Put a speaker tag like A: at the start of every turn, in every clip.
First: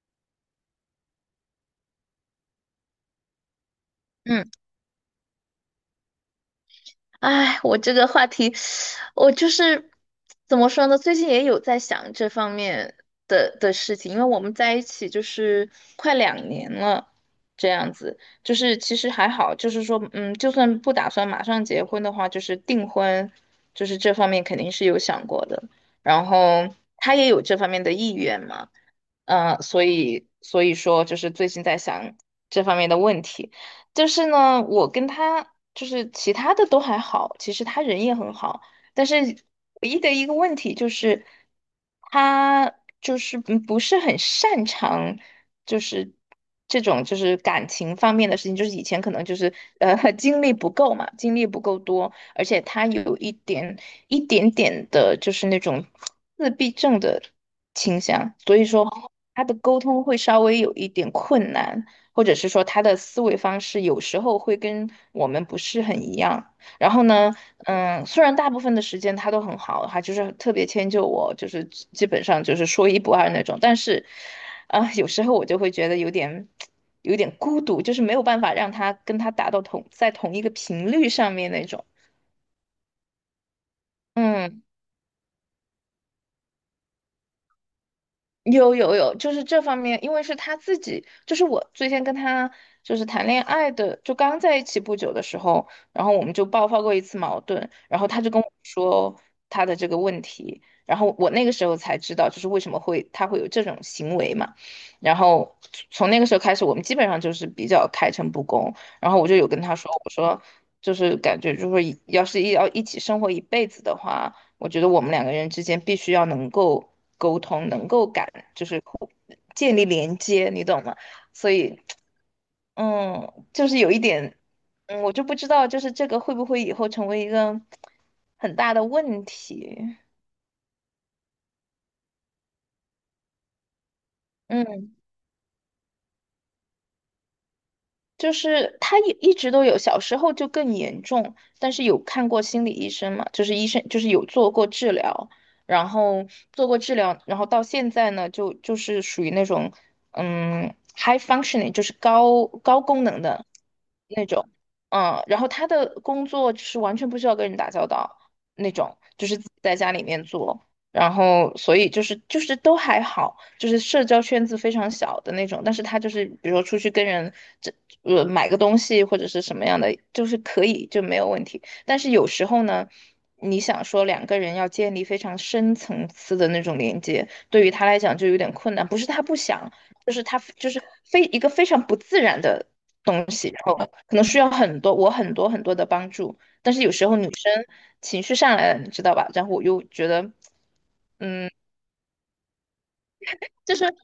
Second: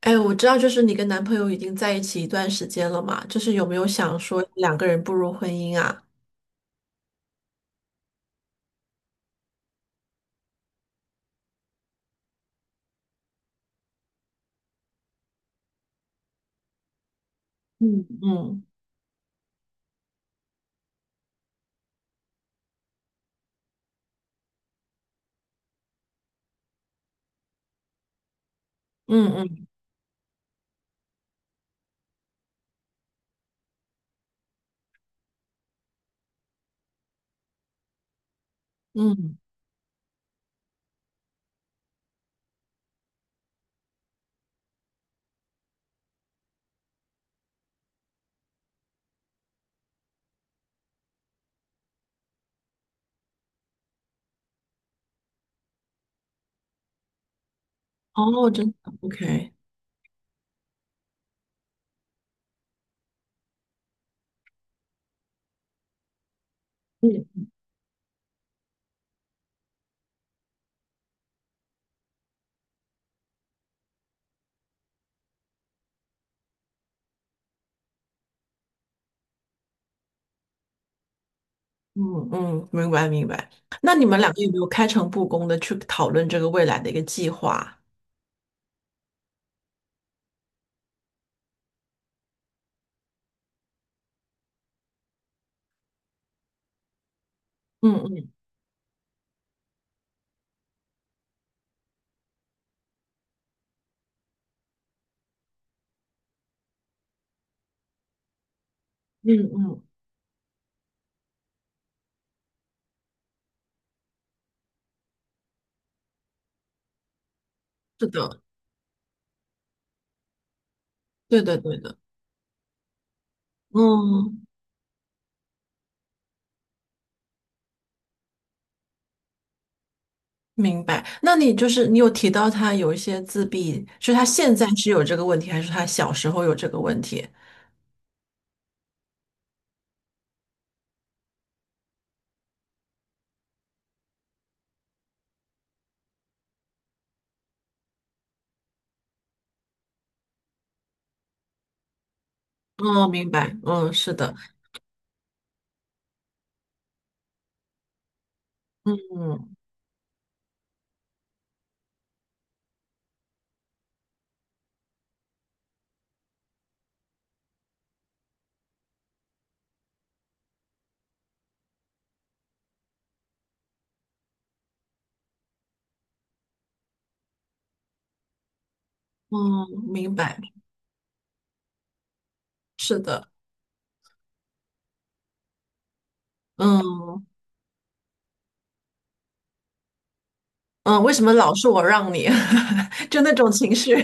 A: 哎，我知道，就是你跟男朋友已经在一起一段时间了嘛，就是有没有想说
B: 嗯，
A: 两个人步入婚姻啊？
B: 哎，我这个话题，我就是怎么说呢？最近也有在想这方面的事情，因为我们在一起就是快2年了，这样
A: 嗯
B: 子，就
A: 嗯
B: 是其实还好，就是说，就算不打算马上结婚的话，就是订婚，就是这方面肯定是有想过的。然后他也有这方面的意愿嘛，
A: 嗯嗯
B: 所以说就是最近在想这方面的问题，就是呢，我跟他就是其他的都还好，其实他人也很好，但是
A: 嗯，
B: 唯一的一个问题就是他就是不是很擅长就是这种就是感情方面的事情，就是以前可能就是经历不够嘛，经历不够多，而且他有一点点的就是那种自闭症的倾向，
A: 哦，
B: 所以
A: 真
B: 说。
A: 的
B: 他的
A: ，OK，
B: 沟通会稍微有一点困难，或者是说他的思维方式有时候会跟我们不是很一样。然后呢，
A: 嗯
B: 虽然大部分的时间他都很好，他就是特别迁就我，就是基本上就是说一不二那种。但是，啊、有时候我就会觉得有点孤独，就是没有办法让他跟他达到同在同一个频率上面那种。
A: 嗯嗯，明白明白。那你们两个有没
B: 嗯。
A: 有开诚布公的去讨论这个未来的一个计划？
B: 有有有，就是这方面，因为是他自己，就是我最先跟他就是谈恋爱的，就刚在一起不久的时候，然后我们就爆发过一次矛盾，
A: 嗯
B: 然后他就
A: 嗯
B: 跟我说他的这个问题，然后我那个时候才知道，就是为什么他会有这种行为嘛，然后从那个时候开始，我们基本上就是比较开诚布公，然后我就有
A: 嗯
B: 跟他
A: 嗯，
B: 说，我说就是感觉就是要是要一起生活一辈子的话。我觉得我们两个人之间必须要能够沟通，能
A: 是
B: 够感，
A: 的，
B: 就是互建立连接，你懂吗？
A: 对
B: 所
A: 的对
B: 以，
A: 的，
B: 就是有一点，
A: 嗯，
B: 我就不知道，就是这个会不会以后成为一个很大的问题？
A: 明白。那你就是你有提到他有一些自闭，是他现在是
B: 嗯
A: 有这个问题，还是他小时候有这个问题？
B: 就是他也一直都有，小时候就更严重，但是有看过心理医生嘛，就是医生就是有做过治疗，然后做过治疗，然后到现在呢，就是属于那种high functioning，就是高功
A: 哦，
B: 能
A: 明
B: 的
A: 白，嗯，是
B: 那
A: 的。
B: 种，然后他的工作就是完全不需要跟人打交道那种，就是自己
A: 嗯
B: 在家里面做。然后所以就是都还好，就是社交圈子非常小的那种，但是他就是比如说出去跟人这买个东西或者是什么样的，就是可以就没有问题。但是有时候呢，你想说两个人要建立非常深层次的那种连接，对于他来讲就有点困难，不是他不
A: 嗯，
B: 想，就
A: 明
B: 是
A: 白，
B: 他就是非一个非常不自然的。
A: 是的，
B: 东西，然后可能需要我很多很多的帮助，但是有时候女
A: 嗯
B: 生情绪上来了，你知道吧？然后我又觉得
A: 嗯，为什么
B: 嗯，
A: 老是我让你？就那种情
B: 就是
A: 绪，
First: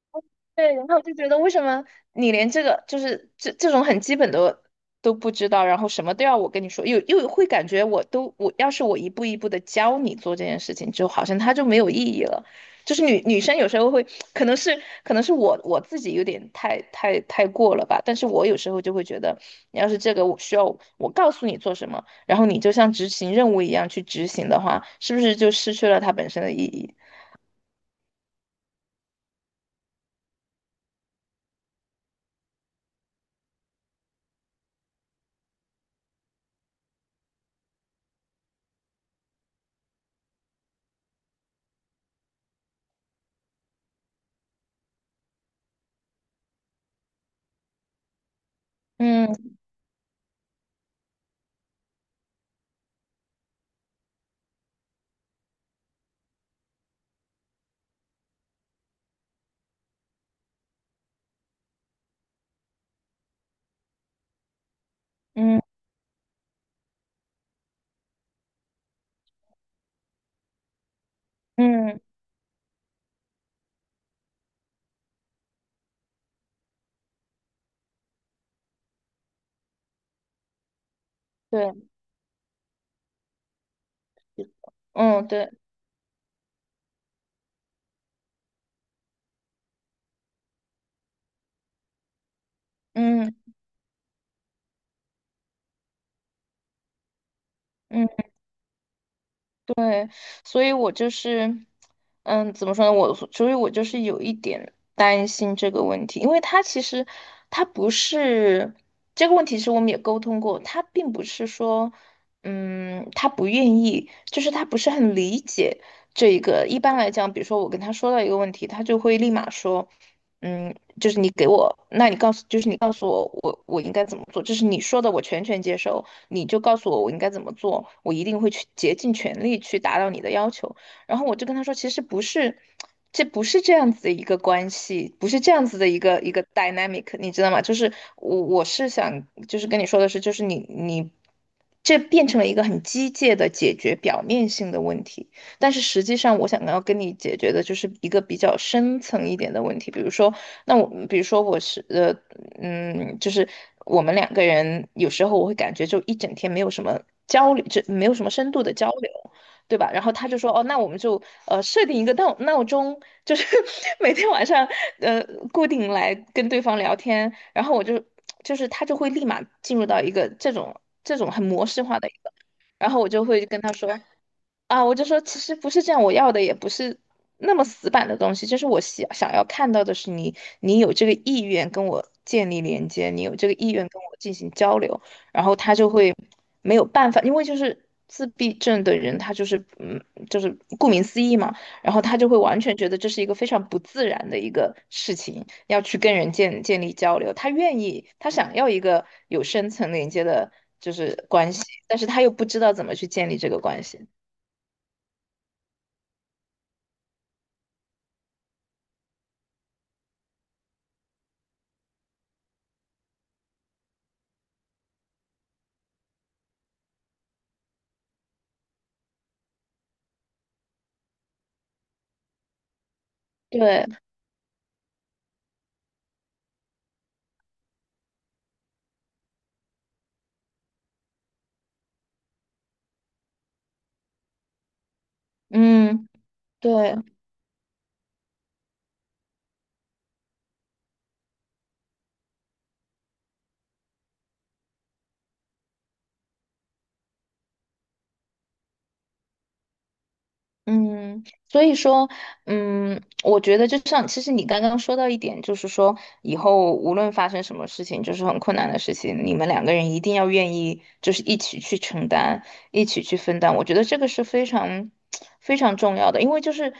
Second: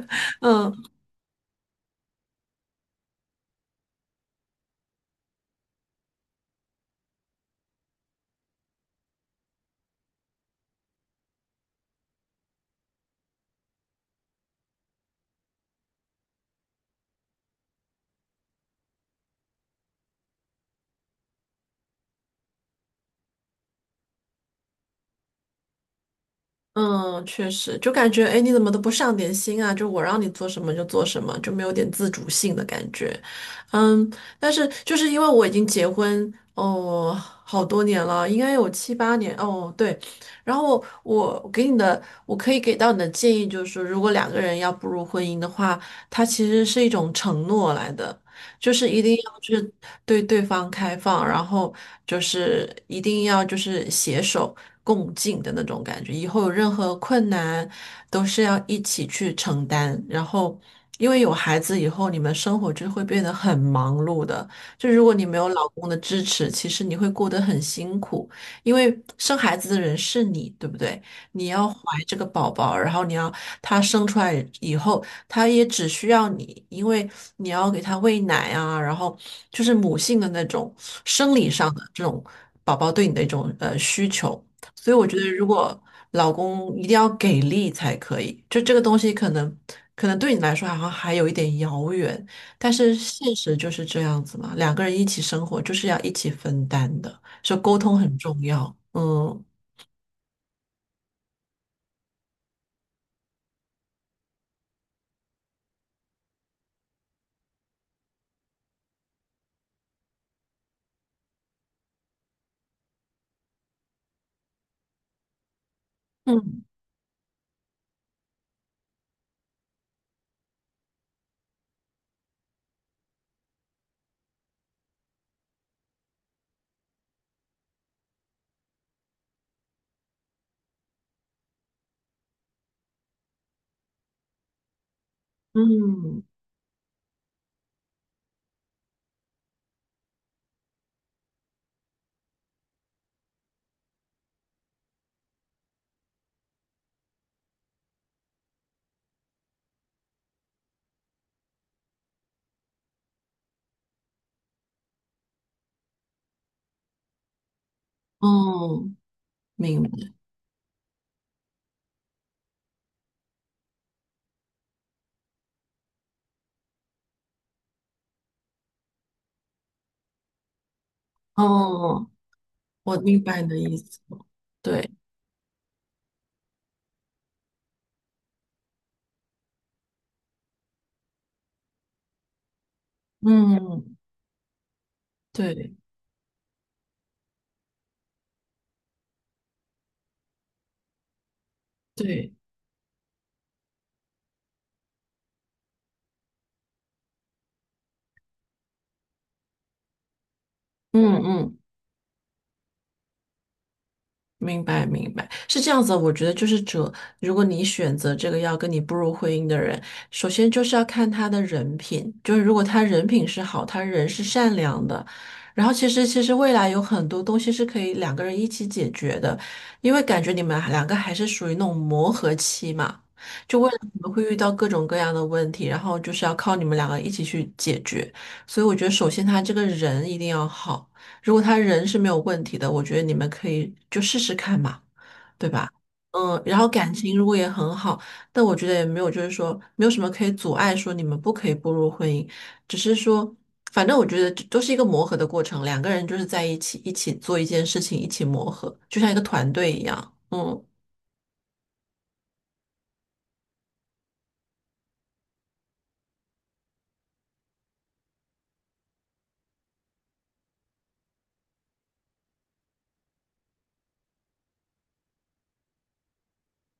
A: 嗯
B: 对，然后就觉得为什么你连这个就是这种很基本的都不知道，然后什么都要我跟你说，又会感觉我都我要是一步一步的教你做这件事情，就好像它就没有意义了。就是女生有时候会，可能是我自己有点太过了吧，但是我有时候就会觉得，你要是这个我需要我告诉你做什么，然后你就像执行任务一样去执行的话，是不是就失去了它本身的意义？
A: 嗯，确实，就感觉哎，诶你怎么都不上点心啊？就我让你做什么就做什么，就没有点自主性的感觉。嗯，但是就是因为我已经结婚哦，好多年了，应该有七八年哦，对。然后我给你的，我可以给到你的建议就是说，如果两个人要步入婚姻的话，它其实是一种承诺来的。就是一定要去
B: 嗯
A: 对对方开放，然后就是一定要就是携手共进的那种感觉。以后有任何困难，都是要一起去承担。然后，因为有孩子以后，你们生活就会变得很忙碌的。就如果你没有
B: 嗯
A: 老公的支持，其实你会过得很辛苦，因为生孩子的人是你，对不对？你要怀
B: 嗯，
A: 这个宝宝，然后你要他生出来以后，他也只需要你，因为你要给他喂奶啊，然后就是母性的那种生理上
B: 对。
A: 的这种宝宝对你的一种需求。所以我觉得，
B: 嗯，
A: 如
B: 对，
A: 果老公一定要给力才可以，就这个东西可能对你来说好像还有一点遥远，但是
B: 嗯
A: 现实就是这样子嘛，两个人一起生活就是要一起分担的，所以沟通
B: 嗯，
A: 很重要。嗯
B: 对，所以我就是，怎么说呢？所以，我就是有一点担心这个问题，因为他其实他不是这个问题，是我们也沟通过，他并不是说，他不愿意，就是他不是很理解这一
A: 嗯
B: 个。一般来讲，比如说我跟他说到一个问题，他就会立马说，嗯，就是你给我，那你告诉，就是你告诉我，我应该怎么做，就是你说的，我全权接受。你就告诉我我应该怎么做，我一定会去竭尽全力去达到你的要求。然后我就跟他说，其实不是，这不是这样子的一个关系，不是这样子的一个
A: 嗯
B: dynamic，你知道吗？就是我是想，就是跟你说的是，就是你这变成了一个很机械的解决表面性的问题，但是实际上我想要跟你解决的就是一个比较深层一点的问题，比如说，那我比如说我是。就是我们两个人有时候我会感觉就一整天没有什么交流，就没有什么深度的交
A: 嗯，
B: 流，对
A: 明
B: 吧？然后
A: 白。
B: 他就说，哦，那我们就设定一个闹钟，就是 每天晚上呃固定来跟对方聊天，然后就是他就会立马进入到一个这种很模式化的
A: 哦，
B: 一个，然
A: 我
B: 后我
A: 明
B: 就
A: 白
B: 会
A: 你的
B: 跟他
A: 意
B: 说，
A: 思。
B: 啊，
A: 对，
B: 我就说其实不是这样，我要的也不是那么死板的东西，就是我想要看到的是你，你有这个意愿跟我建立连接，你有这个意愿
A: 嗯，
B: 跟我进行交流，然后他
A: 对，
B: 就会没有办法，因为就是自闭症的人，他就是就是顾名思义嘛，然后他就
A: 对，
B: 会完全觉得这是一个非常不自然的一个事情，要去跟人建立交流，他愿意，他想要一个有深层连接的，就
A: 嗯
B: 是关
A: 嗯。
B: 系，但是他又不知道怎么去建立这个关系。
A: 明白，明白，是这样子的我觉得就是这，如果你选择这个要跟你步入婚姻的人，首先就是要看他的人品，就是如果他人品是好，他人是善良的，然后其实未来有很多东西是可以两个人一起解决的，因为感觉你们两个还是属于那种磨合期嘛，就未来
B: 对，
A: 你们会遇到各种各样的问题，然后就是要靠你们两个一起去解决。所以我觉得，首先他这个人一定要好。如果他人是没有问题的，我觉得你们可以就试试看嘛，对吧？
B: 嗯，
A: 嗯，然后感
B: 对，
A: 情如果也很好，但我觉得也没有，就是说没有什么可以阻碍说你们不可以步入婚姻，只是说，反正我觉得这都是一个磨合的过程，两个人就是在一起一起做一件事情，一起磨合，就像一个团队一样。嗯
B: 嗯，所以说，我觉得就像，其实你刚刚说到一点，就是说以后无论发生什么事情，就是很困难的事情，你们两个人一定要愿意，就是一起去承担，一起去分担。我觉得这个是非常 非常重要的，因为就是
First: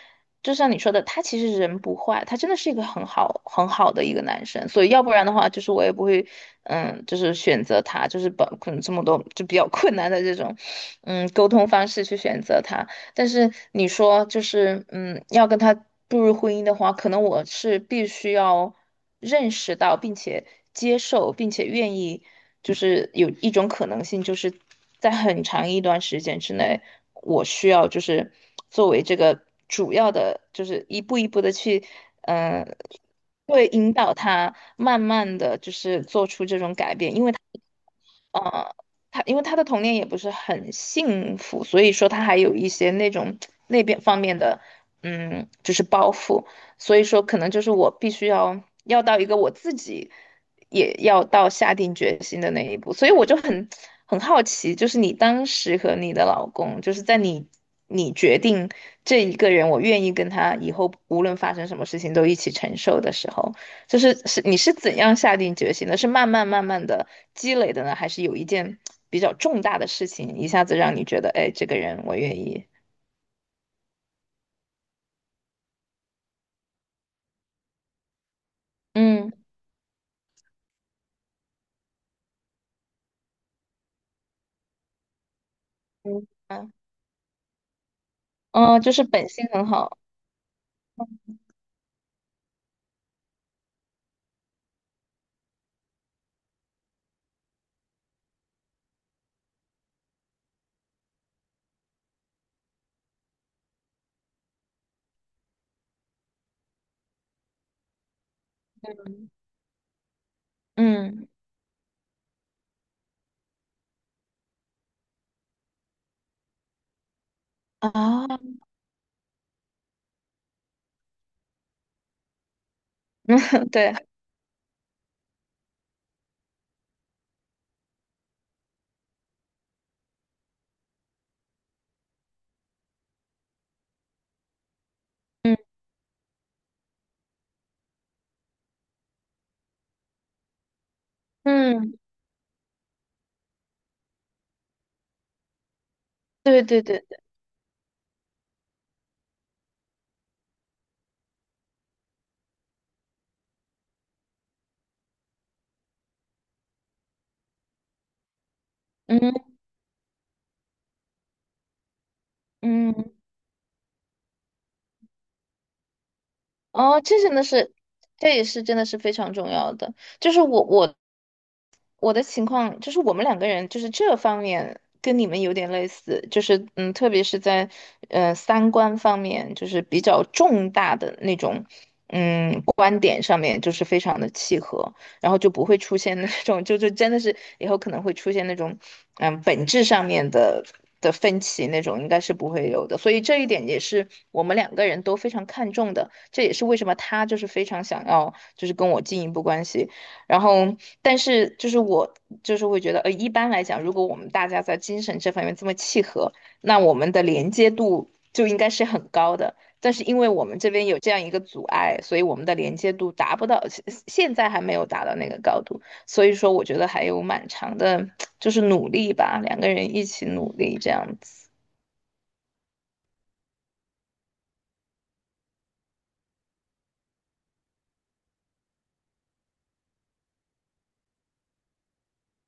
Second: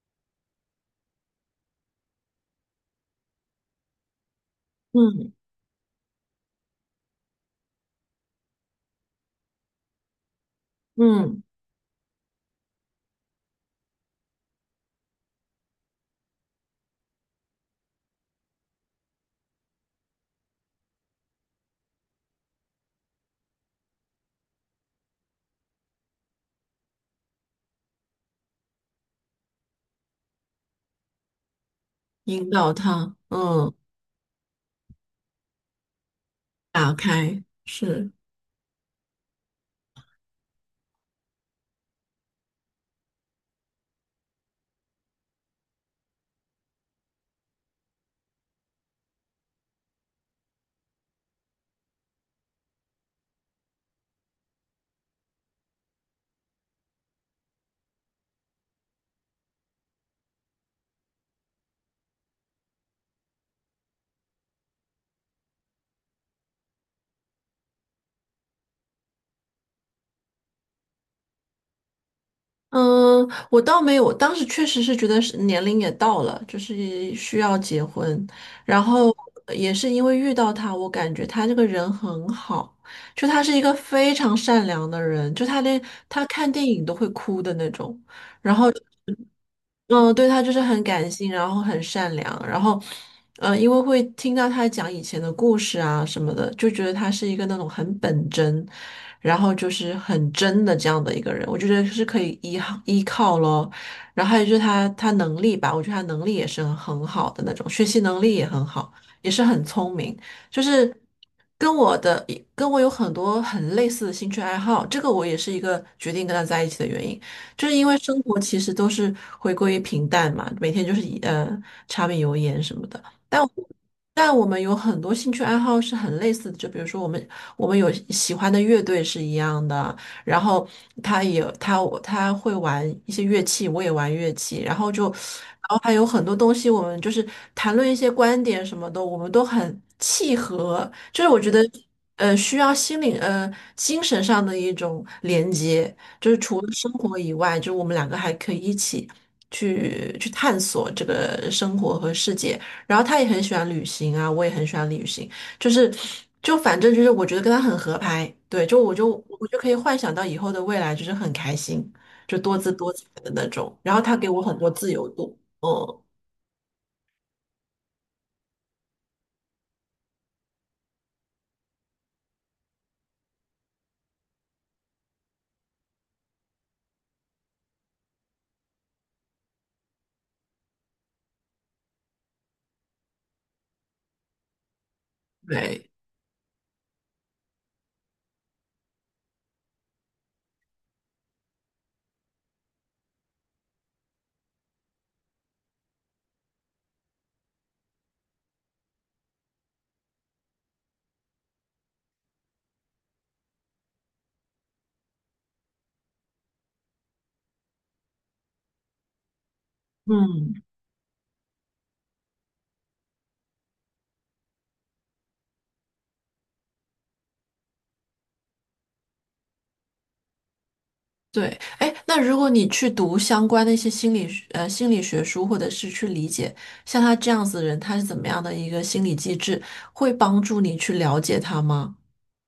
B: 就像你说的，他其实人不坏，他真的是一个很好很好的一个男生，所以要不然
A: 嗯
B: 的话，就是我也不会，就是选择他，就是把可能这么多就比较困难的这种，
A: 嗯，
B: 沟通方式去选择他。但是你说就是，要跟他步入婚姻的话，可能我是必须要认识到，并且接受，并且愿意，就是有一种可能性，就是在很长一段时间之内，我需要就是作为这个主要的，就是一步一步的去，
A: 引导
B: 嗯，
A: 他，
B: 会
A: 嗯，
B: 引导他慢慢的就是做出这种
A: 打
B: 改变，因为他。
A: 开，是。
B: 呃，他因为他的童年也不是很幸福，所以说他还有一些那种那边方面的，就是包袱，所以说可能就是我必须要到一个我自己也要到下定决心的那一步，所以我就很好奇，就是你当时和你的老公，就是在你决定这一个人，我愿意跟他以后无论发生什么事情都一起承受的时候。就是你是怎样下定决心的？是慢慢慢慢的积累的呢，还是有一件比较重大的事情一下子让你觉得，哎，这个人我愿意？
A: 嗯，我倒没有，当时确实是觉得是年龄也到了，就是需要结婚。然后
B: 嗯
A: 也是因为遇到他，我感觉他这个人很好，就他是一个非常善良的人，就他连他
B: 嗯
A: 看电
B: 嗯，
A: 影都会哭的那种。然后
B: 哦，就是本性很好。
A: 嗯，对，他就是很感性，然后很善良，然后，嗯，因为会听到他讲以前的故事啊什么的，就觉得他是一个那种很本真，然后就是很真的这样的一个人，我就觉得是可以依靠依靠咯。然后还有就是他能力吧，我觉得他能力也是很好的那种，学习能力也很好，也是很聪明，就是
B: 嗯
A: 跟我的跟我有很多很类似的兴趣爱好，这个我也是一个决定跟他在一起的原因。就是因为生活
B: 啊，
A: 其实都是回归于平淡嘛，每天就是以柴米油盐什么的。但我
B: 对，
A: 但我们有很多兴趣爱好是很类似的，就比如说我们有喜欢的乐队是一样的，然后他也会玩一些乐器，我也玩乐器，然后就
B: 嗯
A: 然后还有很多东西，我们就是谈论一些观点什么的，我们都很契合，就是我觉得。
B: 嗯，
A: 需要心灵精神上的一种连接，就是除
B: 对
A: 了
B: 对
A: 生
B: 对
A: 活
B: 对，
A: 以外，就是我们两个还可以一起去探索这个生活和世界。然后他也很喜欢旅行啊，我也很喜欢旅行，就是就反正就是我觉得跟他很合拍，对，就我就
B: 嗯
A: 我就可以幻想到以后的未来就是很开心，就多姿多彩
B: 嗯，
A: 的那种。然后他给我很多自由度，嗯，
B: 哦，这真的是，这也是真的是非常重要的。就是我我的情况就是我们两个人就是这方面跟你们有点类似，就是嗯，特别是在三观方面，就是比较重大的那种嗯观点上面，就是非常的契合，然后就不会
A: 对，
B: 出现那种就真的是以后可能会出现那种嗯本质上面的分歧那种，应该是不会有的。所以这一点也是我们两个人都非常看重的，这也是为什么他就是非常想要就是跟我进一步关系。然后，但是就是我就是会觉得，呃，一般来讲，如果我们大家在精神这方面这么契合，那我们的连接度就应该是很高的。但是因为我
A: 嗯。
B: 们这边有这样一个阻碍，所以我们的连接度达不到，现在还没有达到那个高度。所以说，我觉得还有蛮长的，就是努力吧，两个人一起努力这样子。
A: 对，哎，那如果你去读相关的一些心理学书，或者是去理解像他这样子的人，他是怎么样的一个心理机制，会帮助你去了解他吗？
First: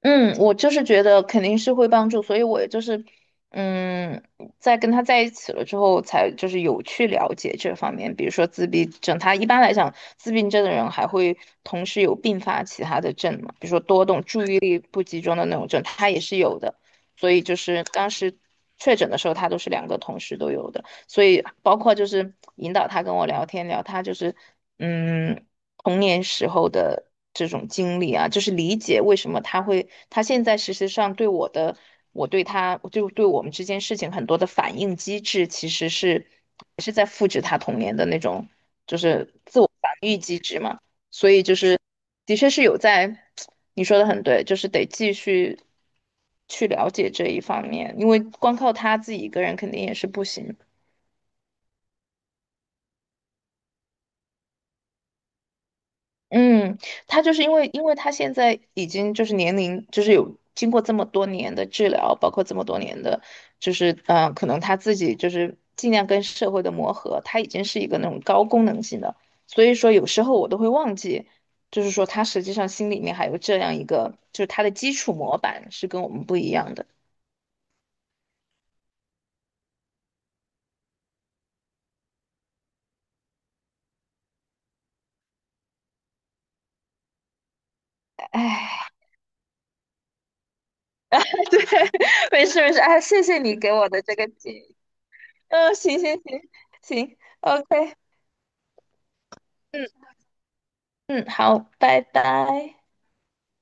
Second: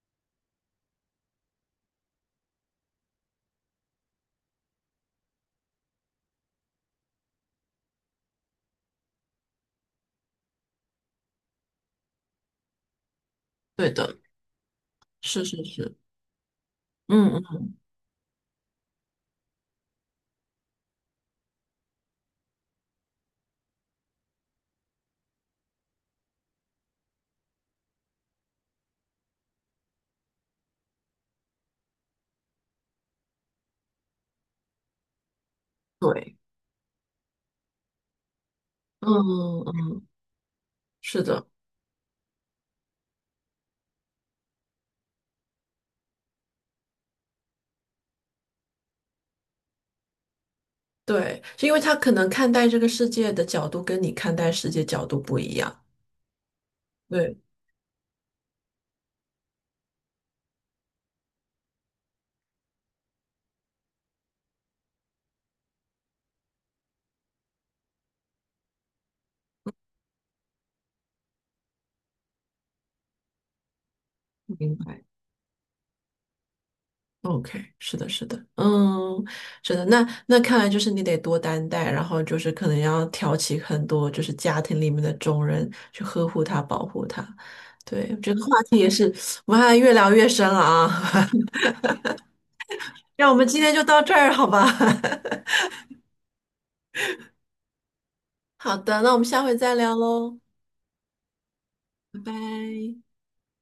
B: 嗯，我就是觉得肯定是会帮助，所以我也就是，嗯，在跟他在一起了之后，才就是有去了解这方面，比如说自闭症，他一般来讲，自闭症的人还会同时有并发其他的症嘛，比如说
A: 对
B: 多
A: 的，
B: 动、注意力不集中
A: 是
B: 的那
A: 是
B: 种症，
A: 是，
B: 他也是有的，所
A: 嗯
B: 以就
A: 嗯，
B: 是当时确诊的时候，他都是两个同时都有的，所以包括就是引导他跟我聊天，聊他就是。嗯，童年时候的这种经历啊，就是理解为什么他会，他现在事实上对我的，我对他，就对我们之间事情很多的反应机制，其实是
A: 对，
B: 也是在复制他童年的那种，就
A: 嗯
B: 是自
A: 嗯，
B: 我防
A: 嗯
B: 御机制嘛。
A: 是
B: 所以
A: 的，
B: 就是，的确是有在，你说的很对，就是得继续去了解这一方面，因为光靠他自己一个人肯定也是不行。
A: 对，是因为他可能看待这个世界的角度跟你看待世界角度不一样。
B: 嗯，他就
A: 对，
B: 是因为，因为他现在已经就是年龄，就是有经过这么多年的治疗，包括这么多年的，就是可能他自己就是尽量跟社会的磨合，他已经是一个那种高功能性的，所以说有时候我都会忘记，就是说他实际上心里面还有这样一个，就是他的
A: 明
B: 基
A: 白。
B: 础模板是跟我们不一样的。
A: OK，是的，是的，嗯，是的，那看来就是你得多担待，然后就是可能要挑起很多就是家庭里面的重任去呵护他、保护他。对，这个话题
B: 哎，
A: 我们还越聊越深了啊，
B: 对，没事没事，哎，谢
A: 那我
B: 谢
A: 们
B: 你
A: 今
B: 给
A: 天就
B: 我
A: 到
B: 的
A: 这
B: 这个
A: 儿，好
B: 建
A: 吧？
B: 议。嗯，行行行行，OK,
A: 好的，那我们下回再
B: 嗯，
A: 聊喽，
B: 好，拜
A: 拜
B: 拜。
A: 拜。